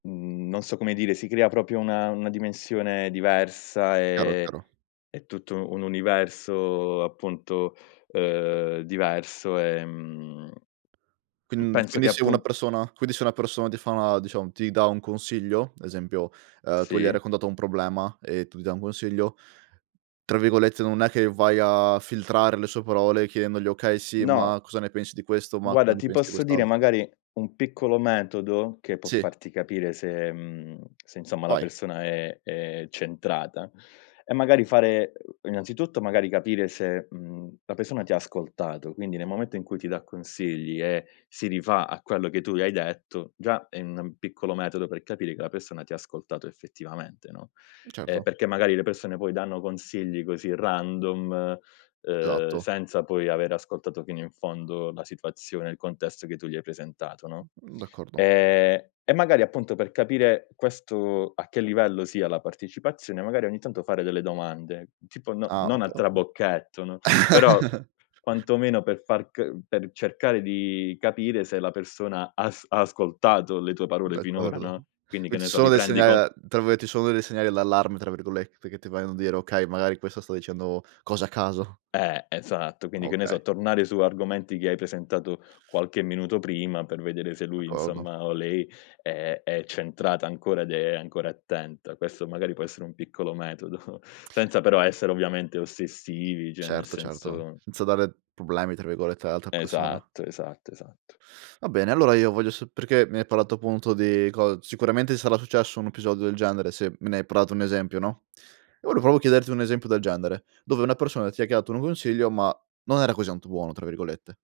Mhmm, non so come dire, si crea proprio una una dimensione diversa Chiaro, e chiaro. e tutto un universo appunto, uhm diverso, ehm, mhmm, Quin penso quindi che se una appun persona, quindi se una persona ti fa una diciamo, ti dà un consiglio, esempio, ehm tu gli hai Sì. raccontato un problema e tu gli dai un consiglio, tra virgolette non è che vai a filtrare le sue parole chiedendogli: "Okay, sì, No. ma cosa ne pensi di questo? Ma cosa Guarda ne ti pensi di posso dire quest'altro?" magari un piccolo metodo che può Sì. farti capire se, mhmm, se insomma la Vai. persona è è centrata, è magari fare innanzitutto magari capire se, mhmm, la persona ti ha ascoltato, quindi nel momento in cui ti dà consigli e si rifà a quello che tu le hai detto, già è un piccolo metodo per capire che la persona ti ha ascoltato effettivamente, no? Ehm Certo. perché magari le persone poi danno consigli così random, uhm Esatto. senza poi aver ascoltato fino in fondo la situazione, il contesto che tu gli hai presentato, no? Mh, d'accordo. E e magari appunto per capire questo a che livello sia la partecipazione, magari ogni tanto fare delle domande, tipo no Ah non a okay, ok trabocchetto, no, però, quantomeno per far c per cercare di capire se la persona ha as ha ascoltato le tue parole finora, D'accordo, no, quindi che quindi ne ci so, sono dei riprendi segnali con da tra virgolette ci sono dei segnali d'allarme tra virgolette che ti vogliono dire: "Okay, magari questo sta dicendo cose a caso". Eh, esatto, Ah quindi che ne okay. so, tornare su argomenti che hai presentato qualche minuto prima per vedere se lui, D'accordo. insomma, o lei è è centrata ancora ed è ancora attenta. Questo magari può essere un piccolo metodo, senza però essere ovviamente ossessivi, cioè nel Certo, certo, senso senza dare problemi tra virgolette all'altra persona. Esatto, esatto, esatto. Va bene, allora io voglio sol perché mi hai parlato appunto di cos sicuramente ti sarà successo un episodio del genere. Se me ne hai prato un esempio, no? Io volevo proprio chiederti un esempio del genere, dove una persona ti ha chiato un consiglio, ma non era così tanto buono, tra virgolette.